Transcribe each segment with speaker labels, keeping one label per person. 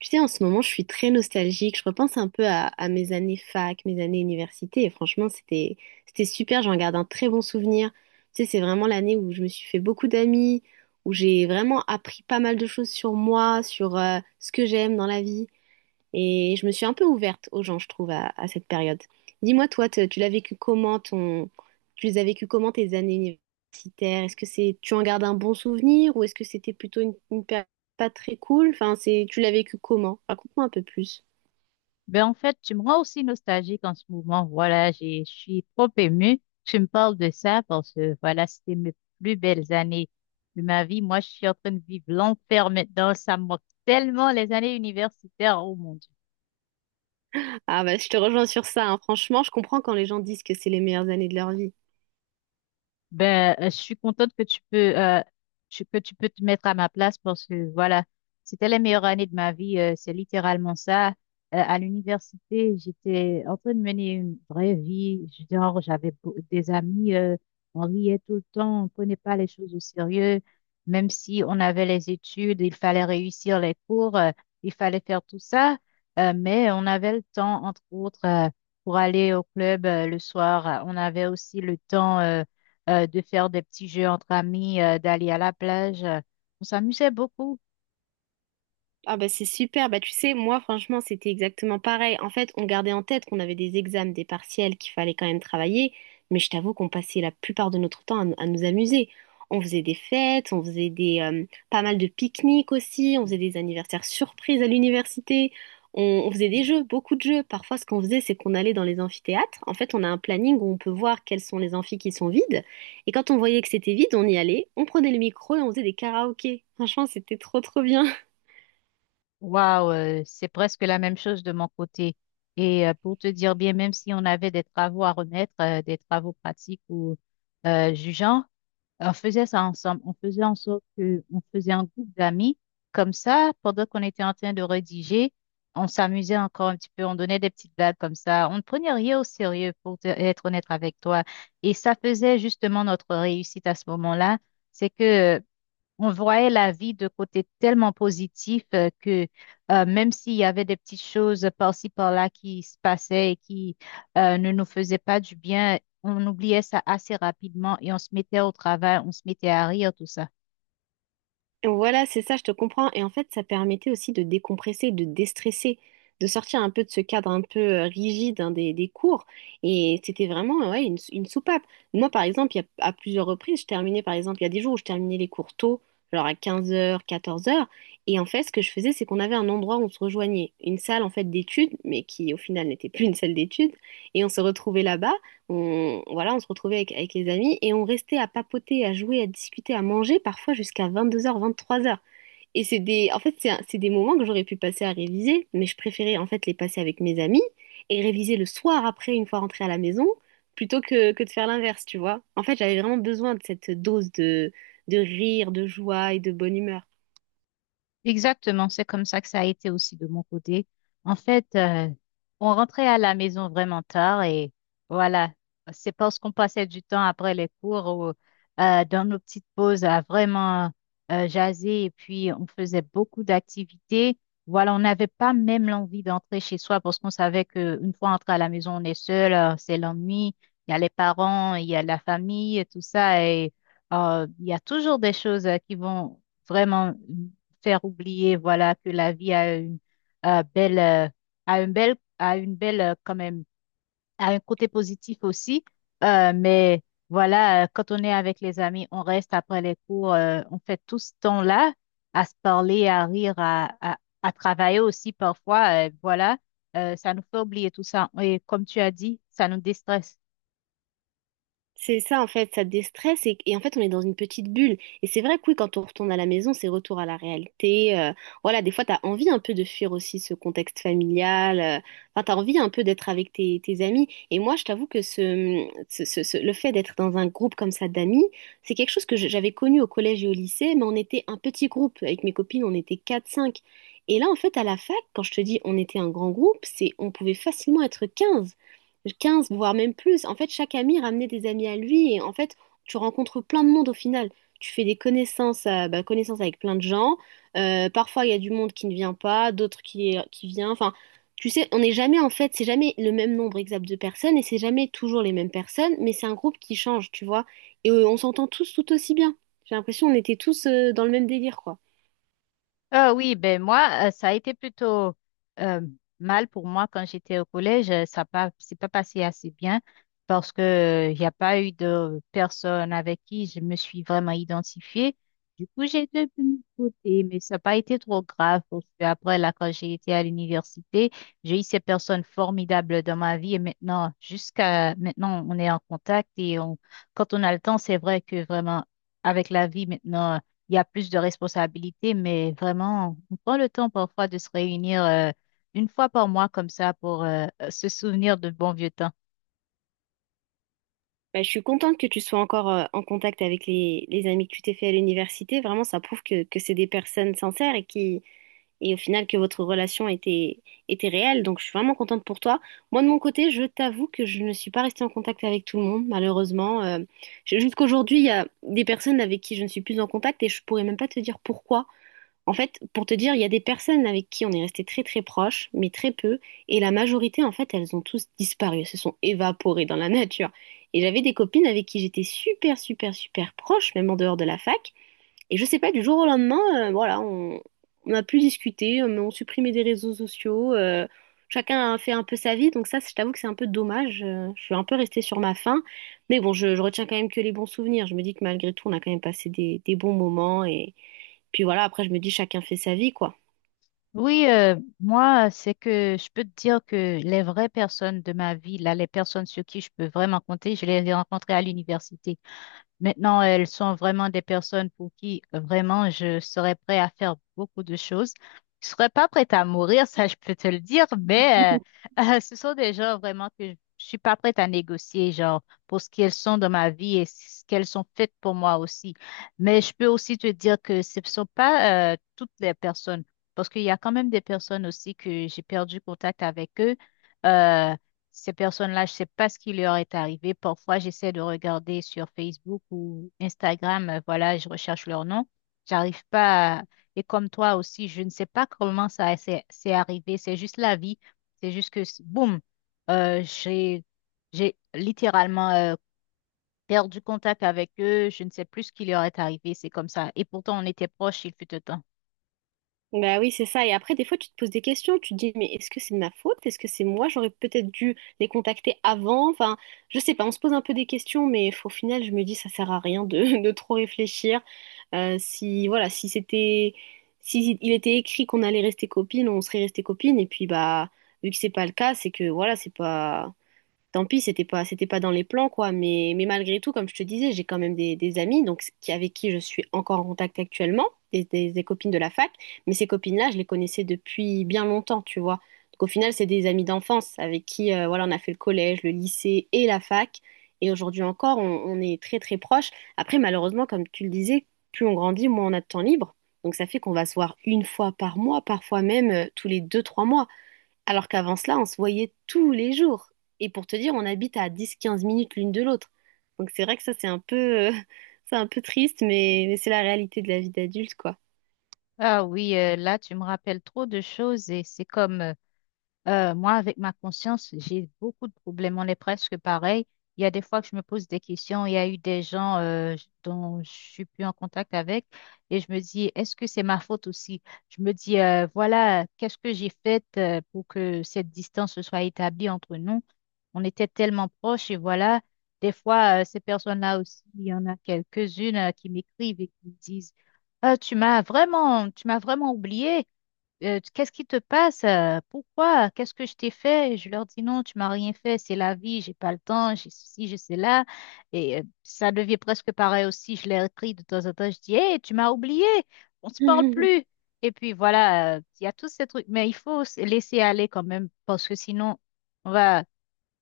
Speaker 1: Tu sais, en ce moment, je suis très nostalgique. Je repense un peu à mes années fac, mes années université. Et franchement, c'était super. J'en garde un très bon souvenir. Tu sais, c'est vraiment l'année où je me suis fait beaucoup d'amis, où j'ai vraiment appris pas mal de choses sur moi, sur ce que j'aime dans la vie. Et je me suis un peu ouverte aux gens, je trouve, à cette période. Dis-moi, toi, tu l'as vécu comment ton... tu les as vécu comment tes années universitaires? Est-ce que c'est tu en gardes un bon souvenir ou est-ce que c'était plutôt une période pas très cool? Enfin, c'est tu l'as vécu comment? Raconte-moi un peu plus.
Speaker 2: Ben, en fait, tu me rends aussi nostalgique en ce moment. Voilà, je suis trop émue. Tu me parles de ça parce que, voilà, c'était mes plus belles années de ma vie. Moi, je suis en train de vivre l'enfer maintenant. Ça me manque tellement les années universitaires. Oh mon Dieu.
Speaker 1: Ah bah je te rejoins sur ça, hein. Franchement, je comprends quand les gens disent que c'est les meilleures années de leur vie.
Speaker 2: Ben, je suis contente que tu peux, que tu peux te mettre à ma place parce que voilà, c'était les meilleures années de ma vie. C'est littéralement ça. À l'université, j'étais en train de mener une vraie vie. Genre, des amis, on riait tout le temps, on prenait pas les choses au sérieux. Même si on avait les études, il fallait réussir les cours, il fallait faire tout ça. Mais on avait le temps, entre autres, pour aller au club, le soir. On avait aussi le temps. De faire des petits jeux entre amis, d'aller à la plage. On s'amusait beaucoup.
Speaker 1: Ah bah c'est super, bah tu sais, moi franchement c'était exactement pareil. En fait, on gardait en tête qu'on avait des examens, des partiels, qu'il fallait quand même travailler, mais je t'avoue qu'on passait la plupart de notre temps à nous amuser. On faisait des fêtes, on faisait des pas mal de pique-niques aussi, on faisait des anniversaires surprises à l'université, on faisait des jeux, beaucoup de jeux. Parfois ce qu'on faisait c'est qu'on allait dans les amphithéâtres. En fait, on a un planning où on peut voir quels sont les amphis qui sont vides. Et quand on voyait que c'était vide, on y allait, on prenait le micro et on faisait des karaokés. Franchement, c'était trop trop bien.
Speaker 2: Waouh, c'est presque la même chose de mon côté. Et pour te dire bien, même si on avait des travaux à remettre, des travaux pratiques ou jugeants, on faisait ça ensemble. On faisait en sorte que, on faisait un groupe d'amis. Comme ça, pendant qu'on était en train de rédiger, on s'amusait encore un petit peu. On donnait des petites blagues comme ça. On ne prenait rien au sérieux pour être honnête avec toi. Et ça faisait justement notre réussite à ce moment-là. C'est que on voyait la vie de côté tellement positif que même s'il y avait des petites choses par-ci par-là qui se passaient et qui ne nous faisaient pas du bien, on oubliait ça assez rapidement et on se mettait au travail, on se mettait à rire, tout ça.
Speaker 1: Voilà, c'est ça, je te comprends. Et en fait, ça permettait aussi de décompresser, de déstresser, de sortir un peu de ce cadre un peu rigide hein, des cours. Et c'était vraiment ouais, une, une soupape. Moi, par exemple, il y a, à plusieurs reprises, je terminais, par exemple, il y a des jours où je terminais les cours tôt, genre à 15 heures 14 heures. Et en fait, ce que je faisais, c'est qu'on avait un endroit où on se rejoignait, une salle en fait d'études, mais qui au final n'était plus une salle d'études. Et on se retrouvait là-bas. On se retrouvait avec les amis et on restait à papoter, à jouer, à discuter, à manger, parfois jusqu'à 22 heures 23 heures. Et c'est des, en fait, c'est des moments que j'aurais pu passer à réviser, mais je préférais en fait les passer avec mes amis et réviser le soir après, une fois rentrée à la maison, plutôt que de faire l'inverse, tu vois. En fait, j'avais vraiment besoin de cette dose de rire, de joie et de bonne humeur.
Speaker 2: Exactement, c'est comme ça que ça a été aussi de mon côté. En fait, on rentrait à la maison vraiment tard et voilà, c'est parce qu'on passait du temps après les cours ou dans nos petites pauses à vraiment jaser et puis on faisait beaucoup d'activités. Voilà, on n'avait pas même l'envie d'entrer chez soi parce qu'on savait qu'une fois entré à la maison, on est seul, c'est l'ennui, il y a les parents, il y a la famille, tout ça et il y a toujours des choses qui vont vraiment faire oublier, voilà, que la vie a une belle, a une belle, a une belle, quand même, a un côté positif aussi. Mais voilà, quand on est avec les amis, on reste après les cours, on fait tout ce temps-là à se parler, à rire, à travailler aussi parfois. Voilà, ça nous fait oublier tout ça. Et comme tu as dit, ça nous déstresse.
Speaker 1: C'est ça, en fait, ça déstresse et en fait, on est dans une petite bulle. Et c'est vrai que oui, quand on retourne à la maison, c'est retour à la réalité. Voilà, des fois, t'as envie un peu de fuir aussi ce contexte familial. Enfin, t'as envie un peu d'être avec tes amis. Et moi, je t'avoue que le fait d'être dans un groupe comme ça d'amis, c'est quelque chose que j'avais connu au collège et au lycée, mais on était un petit groupe. Avec mes copines, on était quatre cinq. Et là, en fait, à la fac, quand je te dis on était un grand groupe, c'est on pouvait facilement être 15, 15 voire même plus. En fait, chaque ami ramenait des amis à lui et en fait, tu rencontres plein de monde au final. Tu fais des connaissances, bah, connaissances avec plein de gens. Parfois, il y a du monde qui ne vient pas, d'autres qui vient. Enfin, tu sais, on n'est jamais en fait, c'est jamais le même nombre exact de personnes et c'est jamais toujours les mêmes personnes, mais c'est un groupe qui change, tu vois. Et on s'entend tous tout aussi bien. J'ai l'impression on était tous dans le même délire, quoi.
Speaker 2: Ah oui, ben moi, ça a été plutôt euh, mal pour moi quand j'étais au collège. Ça pas, c'est pas passé assez bien parce que il n'y a pas eu de personne avec qui je me suis vraiment identifiée. Du coup, j'ai été de mon côté, mais ça n'a pas été trop grave parce que après, là, quand j'ai été à l'université, j'ai eu ces personnes formidables dans ma vie et maintenant, jusqu'à maintenant, on est en contact et on, quand on a le temps, c'est vrai que vraiment, avec la vie maintenant, il y a plus de responsabilités, mais vraiment, on prend le temps parfois de se réunir une fois par mois comme ça pour se souvenir de bons vieux temps.
Speaker 1: Bah, je suis contente que tu sois encore en contact avec les amis que tu t'es fait à l'université. Vraiment, ça prouve que c'est des personnes sincères et qui, et au final que votre relation était réelle. Donc, je suis vraiment contente pour toi. Moi, de mon côté, je t'avoue que je ne suis pas restée en contact avec tout le monde, malheureusement. Jusqu'aujourd'hui, il y a des personnes avec qui je ne suis plus en contact et je pourrais même pas te dire pourquoi. En fait, pour te dire, il y a des personnes avec qui on est resté très très proches, mais très peu, et la majorité, en fait, elles ont tous disparu, elles se sont évaporées dans la nature. Et j'avais des copines avec qui j'étais super super super proche, même en dehors de la fac, et je sais pas, du jour au lendemain, voilà, on n'a plus discuté, mais on supprimait des réseaux sociaux, chacun a fait un peu sa vie, donc ça, je t'avoue que c'est un peu dommage, je suis un peu restée sur ma faim, mais bon, je retiens quand même que les bons souvenirs, je me dis que malgré tout, on a quand même passé des bons moments, et puis voilà, après, je me dis, chacun fait sa vie, quoi.
Speaker 2: Oui, moi, c'est que je peux te dire que les vraies personnes de ma vie, là, les personnes sur qui je peux vraiment compter, je les ai rencontrées à l'université. Maintenant, elles sont vraiment des personnes pour qui vraiment je serais prêt à faire beaucoup de choses. Je serais pas prête à mourir, ça je peux te le dire, mais ce sont des gens vraiment que je suis pas prête à négocier, genre pour ce qu'elles sont dans ma vie et ce qu'elles sont faites pour moi aussi. Mais je peux aussi te dire que ce ne sont pas toutes les personnes, parce qu'il y a quand même des personnes aussi que j'ai perdu contact avec eux. Euh, Ces personnes-là, je ne sais pas ce qui leur est arrivé. Parfois, j'essaie de regarder sur Facebook ou Instagram, voilà, je recherche leur nom. J'arrive pas à- Et comme toi aussi, je ne sais pas comment ça s'est c'est arrivé. C'est juste la vie. C'est juste que, boum, euh, j'ai, j'ai littéralement perdu contact avec eux. Je ne sais plus ce qui leur est arrivé. C'est comme ça. Et pourtant, on était proches, il fut un temps.
Speaker 1: Bah oui, c'est ça. Et après, des fois, tu te poses des questions. Tu te dis, mais est-ce que c'est de ma faute? Est-ce que c'est moi? J'aurais peut-être dû les contacter avant. Enfin, je sais pas. On se pose un peu des questions, mais au final, je me dis, ça sert à rien de, de trop réfléchir. Si, voilà, si il était écrit qu'on allait rester copines, on serait resté copines. Et puis, bah, vu que c'est pas le cas, c'est que, voilà, c'est pas, tant pis, c'était pas dans les plans, quoi. Mais malgré tout, comme je te disais, j'ai quand même des amis, donc qui, avec qui je suis encore en contact actuellement, des copines de la fac. Mais ces copines-là, je les connaissais depuis bien longtemps, tu vois. Donc au final, c'est des amis d'enfance avec qui, voilà, on a fait le collège, le lycée et la fac. Et aujourd'hui encore, on est très très proches. Après, malheureusement, comme tu le disais, plus on grandit, moins on a de temps libre. Donc ça fait qu'on va se voir une fois par mois, parfois même tous les deux, trois mois. Alors qu'avant cela, on se voyait tous les jours. Et pour te dire, on habite à 10, 15 minutes l'une de l'autre. Donc c'est vrai que ça, c'est un peu, euh, c'est un peu triste, mais c'est la réalité de la vie d'adulte, quoi.
Speaker 2: Ah oui, là, tu me rappelles trop de choses et c'est comme... moi, avec ma conscience, j'ai beaucoup de problèmes. On est presque pareil. Il y a des fois que je me pose des questions. Il y a eu des gens dont je suis plus en contact avec et je me dis, est-ce que c'est ma faute aussi? Je me dis, voilà, qu'est-ce que j'ai fait pour que cette distance se soit établie entre nous? On était tellement proches et voilà, des fois, ces personnes-là aussi, il y en a quelques-unes qui m'écrivent et qui me disent, ah, tu m'as vraiment oublié. Qu'est-ce qui te passe? Pourquoi? Qu'est-ce que je t'ai fait? Je leur dis non, tu m'as rien fait, c'est la vie, j'ai pas le temps, j'ai ceci, j'ai cela. Et ça devient presque pareil aussi, je les écris de temps en temps, je dis, hé, tu m'as oublié, on se parle plus. Et puis voilà, il y a tous ces trucs, mais il faut se laisser aller quand même, parce que sinon, on va,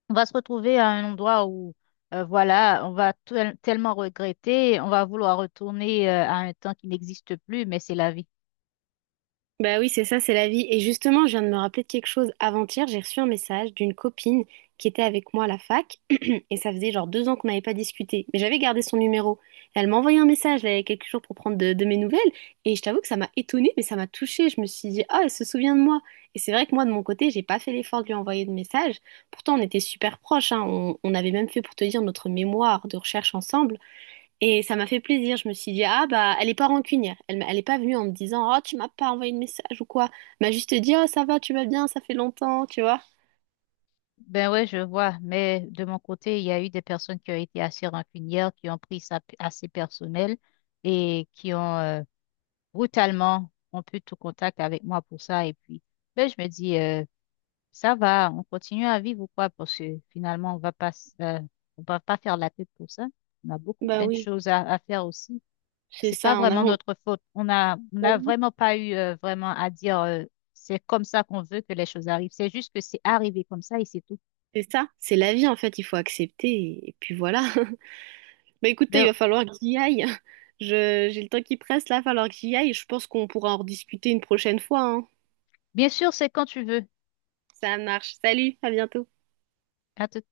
Speaker 2: on va se retrouver à un endroit où, voilà, on va tellement regretter, on va vouloir retourner à un temps qui n'existe plus, mais c'est la vie.
Speaker 1: Bah oui, c'est ça, c'est la vie. Et justement, je viens de me rappeler de quelque chose. Avant-hier, j'ai reçu un message d'une copine qui était avec moi à la fac. Et ça faisait genre 2 ans qu'on n'avait pas discuté. Mais j'avais gardé son numéro. Et elle m'a envoyé un message, là, il y a quelques jours pour prendre de mes nouvelles. Et je t'avoue que ça m'a étonnée, mais ça m'a touchée. Je me suis dit, ah, elle se souvient de moi. Et c'est vrai que moi, de mon côté, j'ai pas fait l'effort de lui envoyer de message. Pourtant, on était super proches, hein. On avait même fait, pour te dire, notre mémoire de recherche ensemble. Et ça m'a fait plaisir. Je me suis dit, ah bah, elle est pas rancunière. Elle est pas venue en me disant, oh, tu m'as pas envoyé de message ou quoi. Elle m'a juste dit, oh, ça va, tu vas bien, ça fait longtemps, tu vois.
Speaker 2: Ben ouais, je vois, mais de mon côté, il y a eu des personnes qui ont été assez rancunières, qui ont pris ça assez personnel et qui ont brutalement rompu tout contact avec moi pour ça. Et puis, ben, je me dis, ça va, on continue à vivre ou quoi? Parce que finalement, on va pas faire la tête pour ça. On a beaucoup
Speaker 1: Bah
Speaker 2: plein de
Speaker 1: oui,
Speaker 2: choses à faire aussi.
Speaker 1: c'est
Speaker 2: C'est pas
Speaker 1: ça, on
Speaker 2: vraiment
Speaker 1: a...
Speaker 2: notre faute. On n'a vraiment pas eu vraiment à dire, c'est comme ça qu'on veut que les choses arrivent. C'est juste que c'est arrivé comme ça et c'est tout.
Speaker 1: C'est ça, c'est la vie en fait, il faut accepter et puis voilà. Bah écoutez, il
Speaker 2: Ben,
Speaker 1: va falloir que j'y aille. J'ai le temps qui presse là, il va falloir que j'y aille. Je pense qu'on pourra en rediscuter une prochaine fois, hein.
Speaker 2: bien sûr, c'est quand tu veux.
Speaker 1: Ça marche. Salut, à bientôt.
Speaker 2: À tout.